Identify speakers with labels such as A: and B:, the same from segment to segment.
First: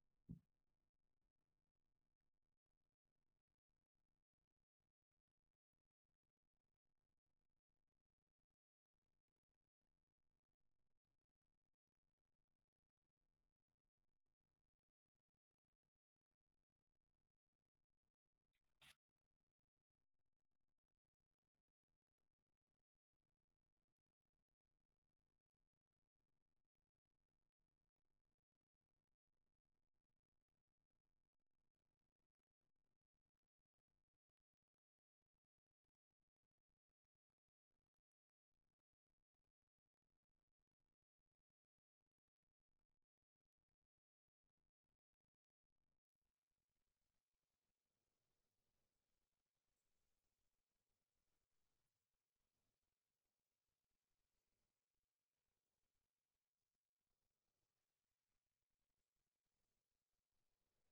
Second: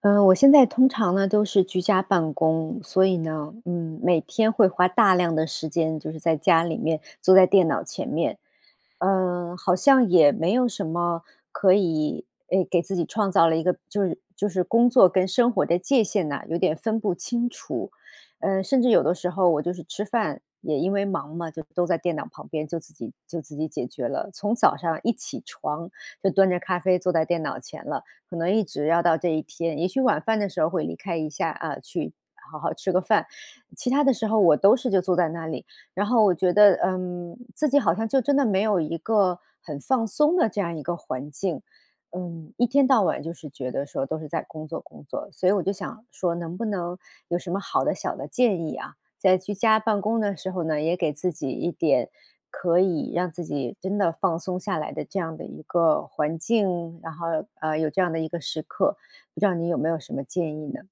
A: 嗯，我现在通常呢都是居家办公，所以呢，每天会花大量的时间就是在家里面坐在电脑前面，好像也没有什么可以，诶，给自己创造了一个就是工作跟生活的界限呐，有点分不清楚。甚至有的时候我就是吃饭也因为忙嘛，就都在电脑旁边，就自己解决了。从早上一起床就端着咖啡坐在电脑前了，可能一直要到这一天。也许晚饭的时候会离开一下啊，去好好吃个饭，其他的时候我都是就坐在那里。然后我觉得，自己好像就真的没有一个很放松的这样一个环境，一天到晚就是觉得说都是在工作工作，所以我就想说，能不能有什么好的小的建议啊？在居家办公的时候呢，也给自己一点可以让自己真的放松下来的这样的一个环境，然后有这样的一个时刻，不知道你有没有什么建议呢？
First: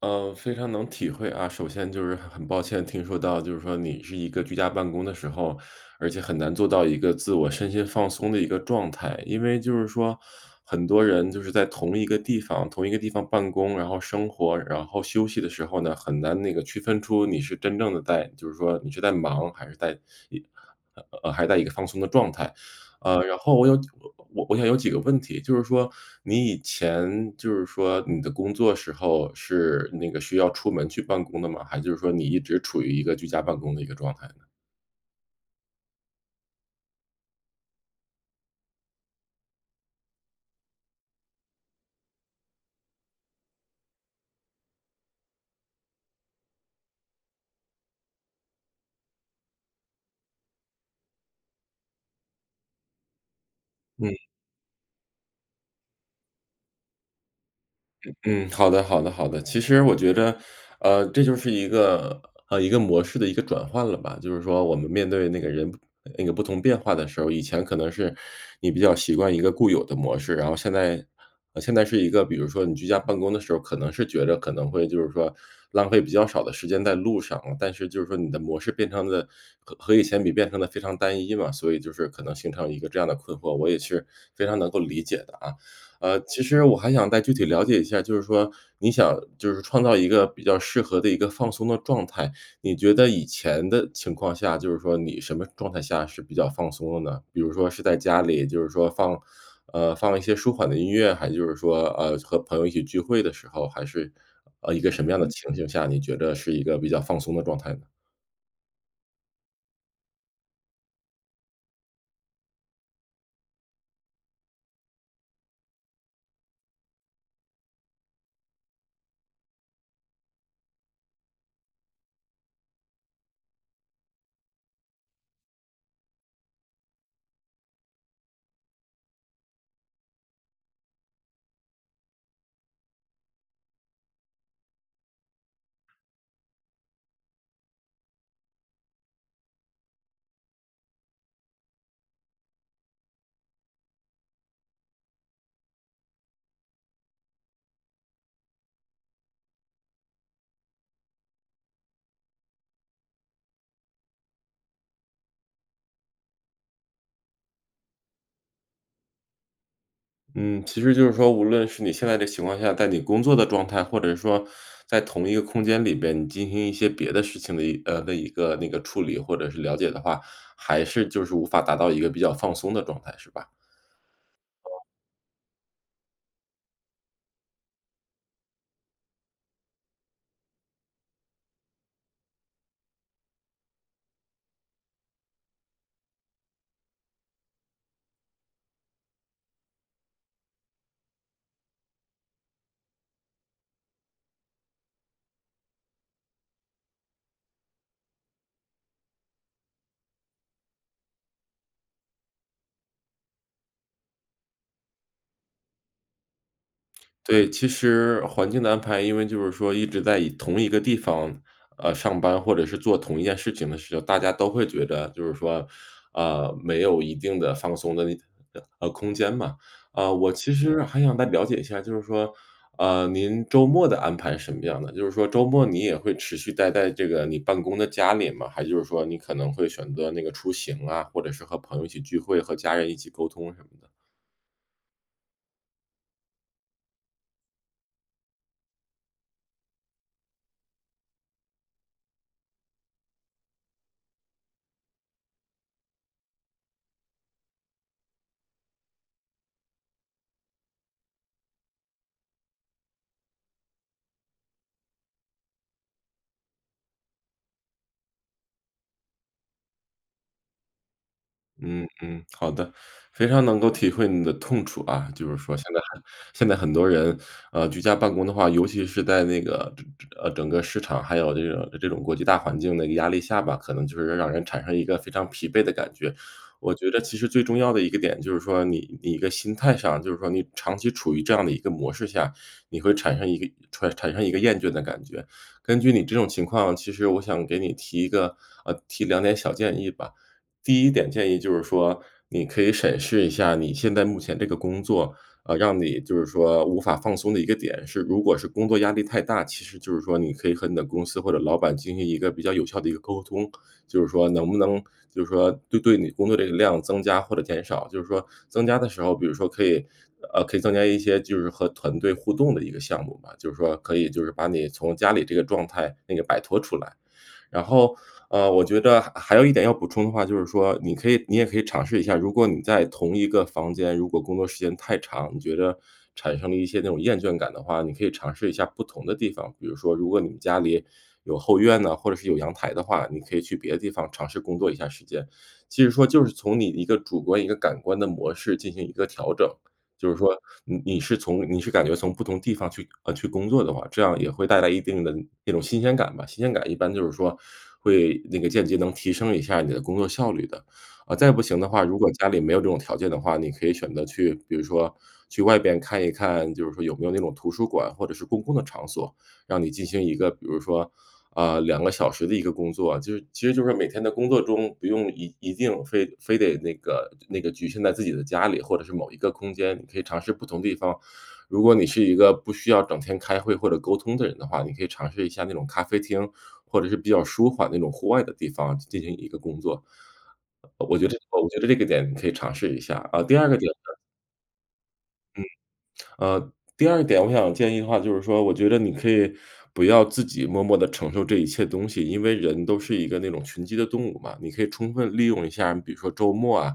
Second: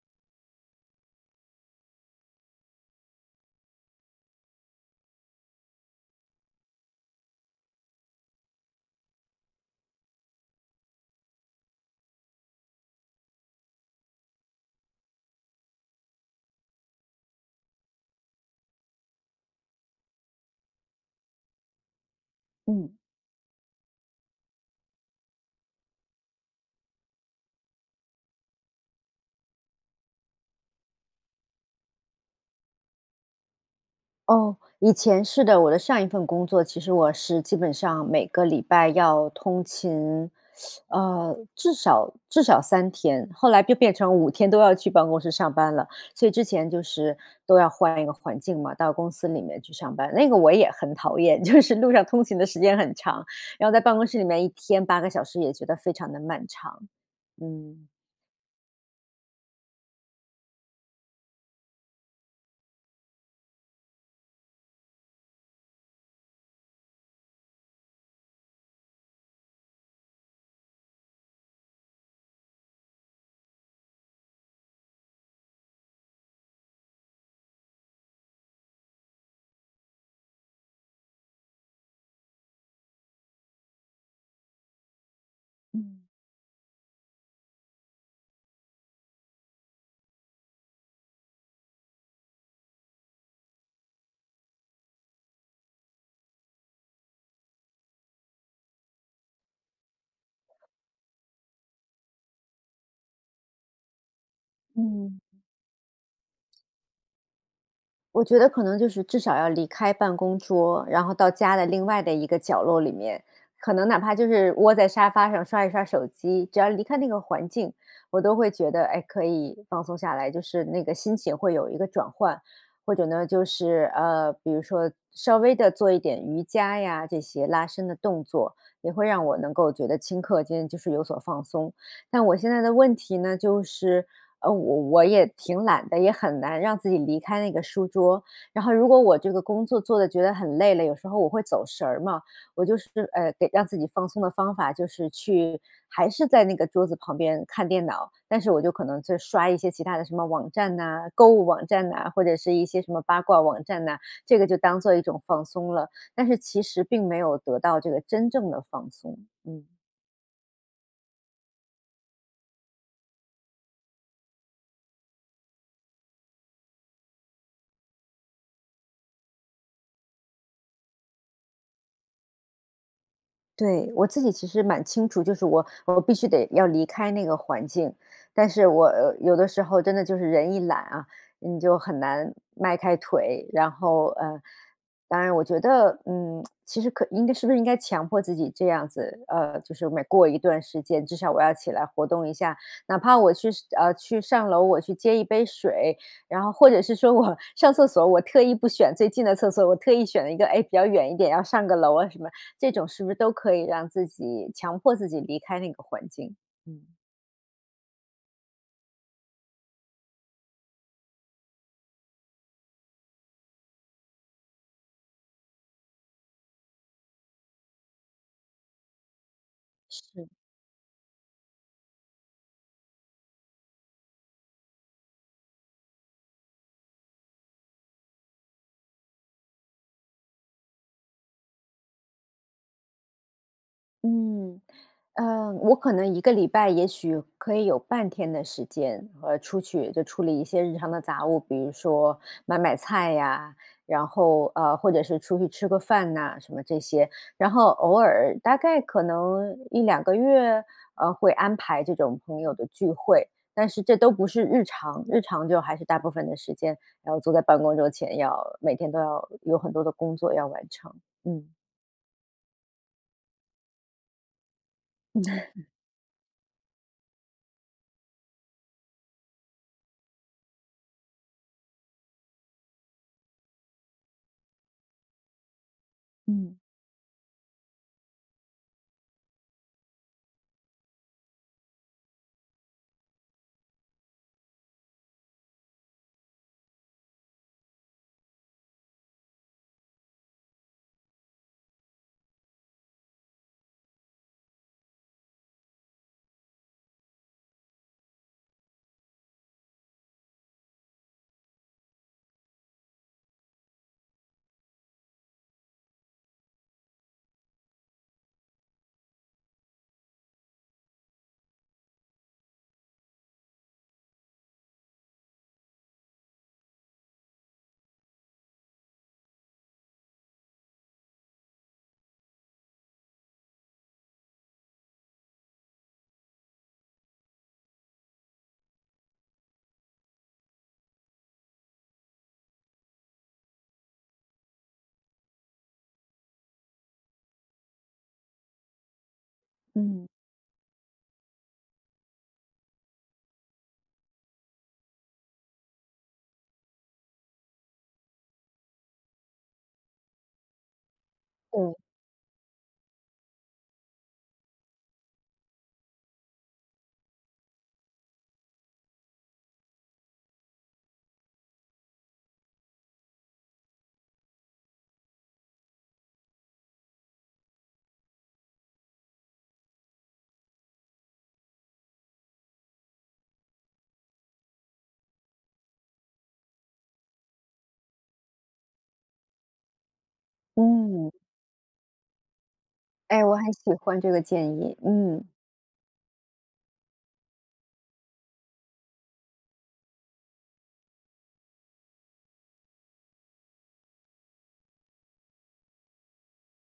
B: 非常能体会啊。首先就是很抱歉听说到，就是说你是一个居家办公的时候，而且很难做到一个自我身心放松的一个状态。因为就是说，很多人就是在同一个地方办公，然后生活，然后休息的时候呢，很难那个区分出你是真正的在就是说你是在忙还是在一还是在一个放松的状态。
A: 嗯。
B: 呃，然后我想有几个问题，就是说你以前就是说你的工作时候是那个需要出门去办公的吗？还就是说你一直处于一个居家办公的一个状态呢？
A: 哦，以前是的，我的上一份工作，其实我是基本上每个礼拜要通勤，至少3天，后来就变成5天都要去办公室上班了。所以之前就是都要换一个环境嘛，到公司里面去上班，那个我也很讨厌，就是路上通勤的时间很长，然后在办公室里面一天8个小时也觉得非常的漫长。嗯
B: 嗯，好的好的好的。其实我觉着，这就是一个一个模式的一个转换了吧。就是说我们面对那个人那个不同变化的时候，以前可能是你比较习惯一个固有的模式，然后现在现在是一个比如说你居家办公的时候，可能是觉着可能会就是说浪费比较少的时间在路上但是就是说你的模式变成了和以前比变成了非常单一嘛，所以就是可能形成一个这样的困惑，我也是非常能够理解的啊。
A: 嗯
B: 呃，其实我还想再具体了解一下，就是说你想就是创造一个比较适合的一个放松的状态，你觉得以前的情况下，就是说你什么状态下是比较放松的呢？比如说是在家里，就是说放放一些舒缓的音乐，还就是说，和朋友一起聚会的时候，还是，一个什么样
A: 嗯。
B: 的嗯情形下，你觉得是一个比较放松的状态呢？
A: 我觉得可能就是至少要离开办公桌，然后到家的另外的一个角落里面，可能哪怕就是窝在沙发上刷一刷手机，只要离开那个环境，我都会觉得，哎，可以放松下来，就是那个心情会有一个转换，或者呢，就是比如说稍微的做一点瑜伽呀，这些拉伸的动作，也会让我能够觉得顷刻间就是有所放松。但我现在的问题呢，就是我也挺懒的，也很难让自己离开那个书桌。然后如果我这个工作做的觉得很累了，有时候我会走神儿嘛，我就是给让自己放松的方法就是去还是在那个桌子旁边看电脑，但是我就可能就刷一些其他的什么网站呐、购物网站呐、或者是一些什么八卦网站呐、这个就当做一种放松了。但是其实并没有得到这个真正的放松，嗯。
B: 嗯，其实就是说，无论是你现在的情况下，在你工作的状态，或者说在同一个空间里边，你进行一些别的事情的的一个那个处理或者是了解的话，还是就是无法达到一个比较放松的状态，是吧？
A: 对，我自己其实蛮清楚，就是我必须得要离开那个环境，但是我有的时候真的就是人一懒啊，你就很难迈开腿。然后当然我觉得，其实可应该是不是应该强迫自己这样子，就是每过一段时间，至少我要起来活动一下，哪怕我去去上楼，我去接一杯水，然后或者是说我 上厕所，我特意不选最近的厕所，我特意选了一个哎比较远一点，要上个楼啊什么。这种是不是都可以让自己强迫自己离开那个环境？嗯。
B: 对，其实环境的安排，因为就是说一直在以同一个地方，上班或者是做同一件事情的时候，大家都会觉得就是说，没有一定的放松的那空间嘛。啊、
A: 是，
B: 我其实还想再了解一下，就是说，您周末的安排是什么样的？就是说周末你也会持续待在这个你办公的家里吗？还就是说你可能会选择那个出行啊，或者是和朋友一起聚会，和家人一起沟通什么的？
A: 嗯，我可能一个礼拜也许可以有半天的时间，出去就处理一些日常的杂物，比如说买买菜呀，然后，或者是出去吃个饭呐，什么这些。然后偶尔大概可能一两个月，会安排这种朋友的聚会，但是这都不是日常，日常就还是大部分的时间要坐在办公桌前，要每天都要有很多的工作要完成，嗯。
B: 嗯嗯，好的，非常能够体会你的痛楚啊。就是说现在很多人，呃，居家办公的话，尤其是在那个整个市场还有这种国际大环境的一个压力下吧，可能就是让人产生一个非常疲惫的感觉。
A: 嗯，
B: 我觉得其实最重要的一个点就是说你一个心态上，就是说你长期处于这样的一个模式下，你会产生一个产生一个厌倦的感觉。根据你这种情况，其实我想给你提一个呃提两点小建议吧。第一点建议就是说，你可以审视一下你现在目前这个工作，呃，让你就是说无法放松的一个点是，如果是工作压力太大，其实就是说你可以和你的公司或者老板进行一个比较有效的一个沟通，就是说能不能就是说对你工作这个量增加或者减少，就是说增加的时候，比如说可以。呃，可以增加一些就是和团队互动的一个项目吧，就是说可以就是把你从家里这个状态那个摆脱出来，然后，呃，我觉得还有一点要补充的话，就是说你也可以尝试一下，如果你在同一个房间，如果工作时间太长，你觉得产生了一些那种厌倦感的话，你可以尝试一下不同的地方。比如说，如果你们家里有后院呢，或者是有阳台的话，你可以去别的地方尝试工作一下时间。其实说就是从你一个主观一个感官的模式进行一个调整，
A: 嗯。
B: 就是说你是感觉从不同地方去工作的话，这样也会带来一定的那种新鲜感吧。新鲜感一般就是说会那个间接能提升一下你的工作效率的。啊，再不行的
A: 嗯
B: 话，如果家里没有这种条件的话，你可以选择去比如说去外边看一看，就是说有没有那种图书馆或者是公共的场所，让你进行一个比如说啊两个小时的一个工作啊就是其实就是每天的工作中不用一定非得那个局限在自己的家里，或者是某一个空间，你可以尝试不同地方。如果你是一个不需要整天开会或者沟通的人的话，你可以尝试一下那种咖啡厅，或者是比较舒缓那种户外的地方进行一个工作。呃我觉得
A: 嗯。
B: 这我觉得这个点你可以尝试一下。啊，
A: 哎，
B: 第
A: 我
B: 二
A: 很
B: 个点
A: 喜欢这个建议，嗯，
B: 呃，第二点我想建议的话，就是说我觉得你可以不要自己默默地承受这一切东西，因为人都是一个那种群居的动物嘛，你可以充分利用一下，比如说周末啊，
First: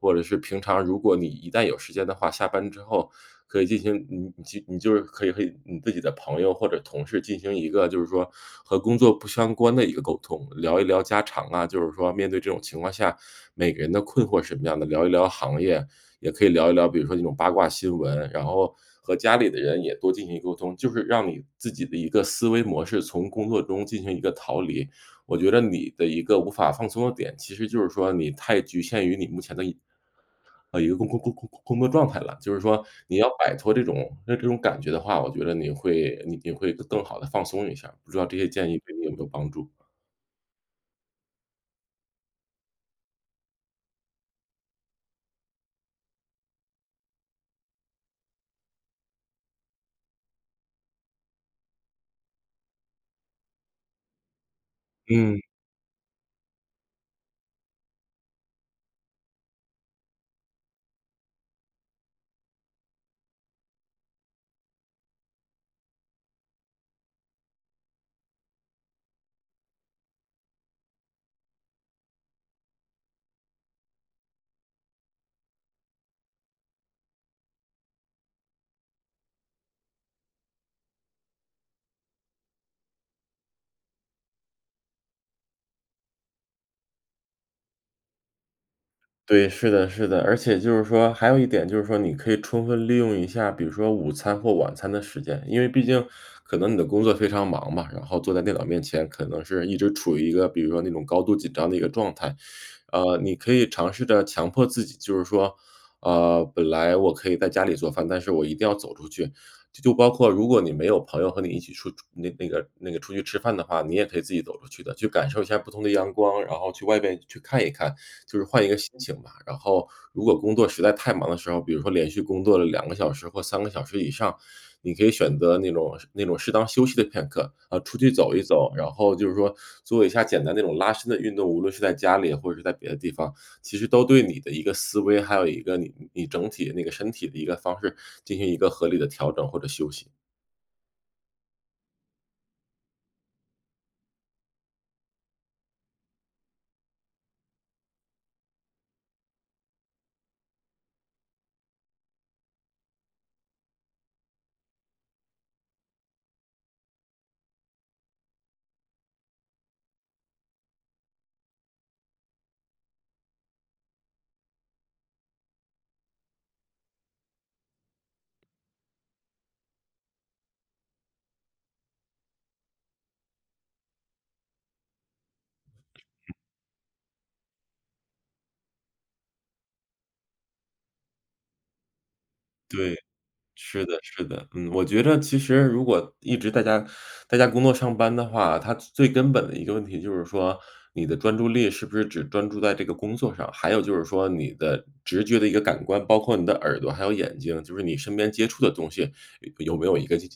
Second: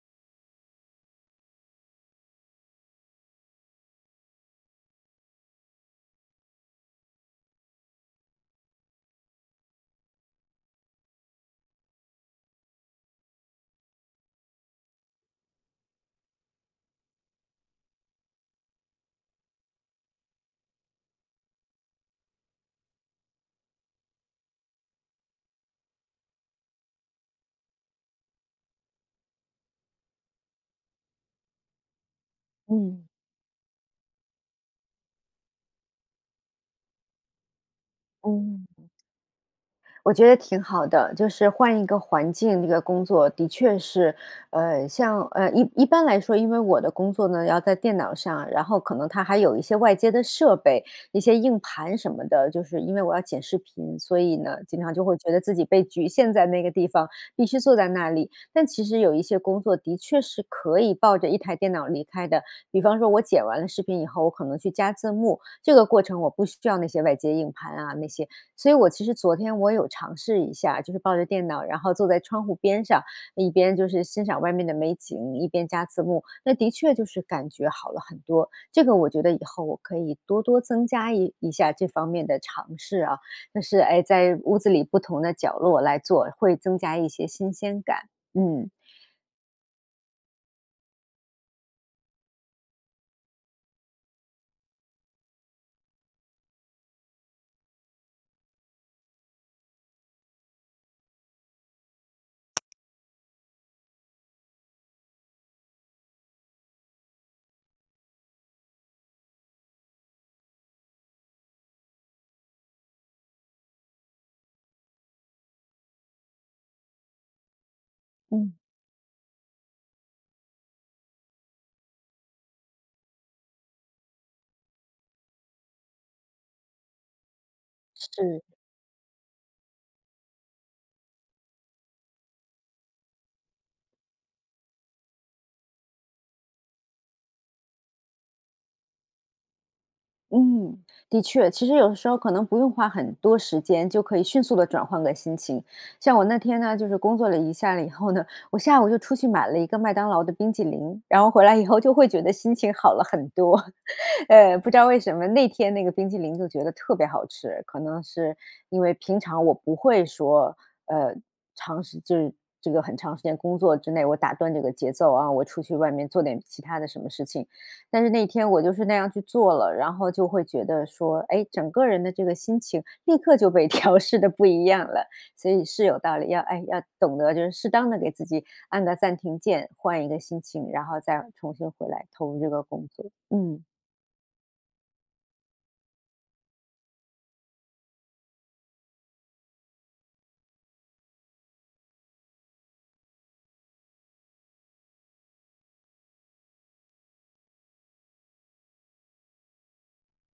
B: 或者是平常如果你一旦有时间的话，下班之后可以进行你就可以和你自己的朋友或者同事进行一个就是说和工作不相关的一个沟通，聊一聊家常啊，就是说面对这种情况下，每个人的困惑是什么样的，聊一聊行业，也可以聊一聊，比如说这种八卦新闻，然后和家里的人也多进行沟通，就是让你自己的一个思维模式从工作中进行一个逃离。我觉得你的一个无法放松的点，其实就是说你太局限于你目前的一个工作状态了。就是说
A: 嗯，
B: 你要摆脱这种感觉的话，我觉得你会更好的放松一下不知道这些
A: 嗯。
B: 建议对你有没有帮助？
A: 我觉得挺好的，就是换一个环境，这个工作的确是，像一般来说，因为我的工作呢要在电脑上，然后可能它还有一些外接的设备，一些硬盘什么的，就是因为我要剪视频，所以呢，经常就会觉
B: 嗯。
A: 得自己被局限在那个地方，必须坐在那里。但其实有一些工作的确是可以抱着一台电脑离开的，比方说我剪完了视频以后，我可能去加字幕，这个过程我不需要那些外接硬盘啊那些，所以我其实昨天我有尝试一下，就是抱着电脑，然后坐在窗户边上，一边就是欣赏外面的美景，一边加字幕。那的确就是感觉好了很多。这个我觉得以后我可以多多增加一下这方面的尝试啊，就是哎，在屋子里不同的角落来做，会增加一些新鲜感。嗯，
B: 对，是的，是的，而且就是说，还有一点就是说，你可以充分利用一下，比如说午餐或晚餐的时间，因为毕竟可能你的工作非常忙嘛，然后坐在电脑面前，可能是一直处于一个比如说那种高度紧张的一个状态，呃，你可以尝试着强迫自己，就是说，呃，本来我可以在家里做饭，但是我一定要走出去，就包括如果你没有朋友和你一起出那那个那个出去吃饭的话，你也可以自己走出去的，去感受一下不同的阳光，然后去外边去看一看。就是
A: 嗯，
B: 换一个心情吧。然后如果工作实在太忙的时候，比如说连续工作了两个小时或三个小时以上，你可以选择那种适当休息的片刻，啊，出去走一
A: 是。
B: 走，然后就是说做一下简单那种拉伸的运动，无论是在家里或者是在别的地方，其实都对你的一个思维，还有一个你整体那个身体的一个方式进行一个合理的调整或者休息。
A: 嗯，的确，其实有时候可能不用花很多时间，就可以迅速的转换个心情。像我那天呢，就是工作了一下了以后呢，我下午就出去买了一个麦当劳的冰激凌，然后回来以后就会觉得心情好了很多。不知道为什么那天那个冰激凌就觉得特别好吃，可能是因为平常我不会说，呃，就是这个很长时间工作之内，我打断这个节奏啊，我出去外面做点其他的什么事情。但是那天我就是那样去做了，然后就会觉得说，哎，整个人的这个心情立刻就被 调试的不一样了，所以是有道理，要懂得就是适当的给自己按个暂停键，换一个心情，然后再重新回来投入这个工
B: 对。
A: 作。嗯，
B: 是的，是的，嗯，我觉着其实如果一直在家工作上班的话，它最根本的一个问题就是说，你的专注力是不是只专注在这个工作上？还有就是说你的直觉的一个感官，包括你的耳朵还有眼睛，就是你身边接触的东西有没有一个进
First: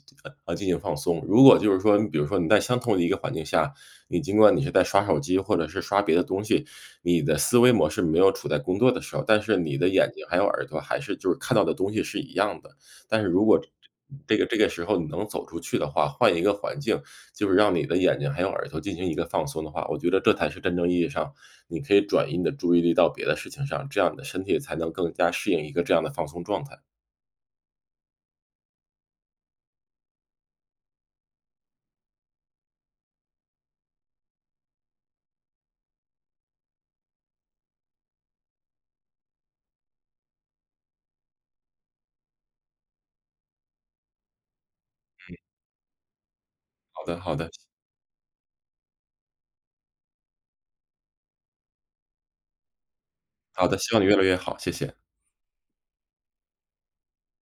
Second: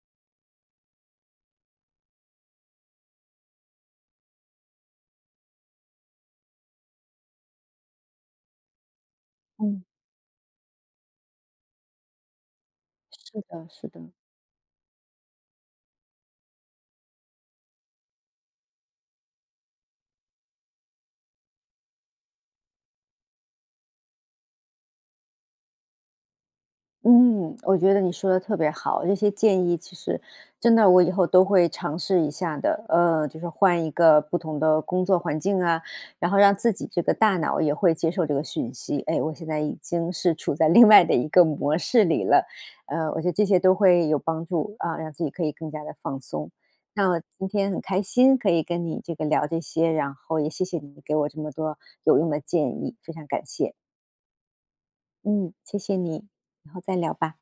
B: 啊进行放松？如果就是说，你比如说你在相同的一个环境下，你尽管你是在刷手机或者是刷别的东西，你的思维模式没有处在工作的时候，但是你
A: 嗯，
B: 的眼睛还有耳朵还是就是看到的东西是一样的。但是
A: 是
B: 如果
A: 的。是的，
B: 这个时候你能走出去的话，换一个环境，就是让你的眼睛还有耳朵进行一个放松的话，我觉得这才是真正意义上你可以转移你的注意力到别的事情上，这样你的身体才能更加适应一个这样的放松状态。
A: 嗯，我觉得你说的特别好，这些建议其实真的我以后都会尝试一下的。就是换一个不同的工作环境啊，然后让自己这个大脑也会接受这个讯息。哎，我现在已经是处在另外的一个模式里了，我觉得这些都会有帮助啊，让自己可以更加的放松。
B: 好
A: 那
B: 的，
A: 我
B: 好
A: 今
B: 的，
A: 天很开心可以跟你这个聊这些，然后也谢谢你给我这么多有用的建议，非常感
B: 好
A: 谢。
B: 的，希望你越来越好，谢谢。
A: 嗯，谢谢你，以后再聊吧。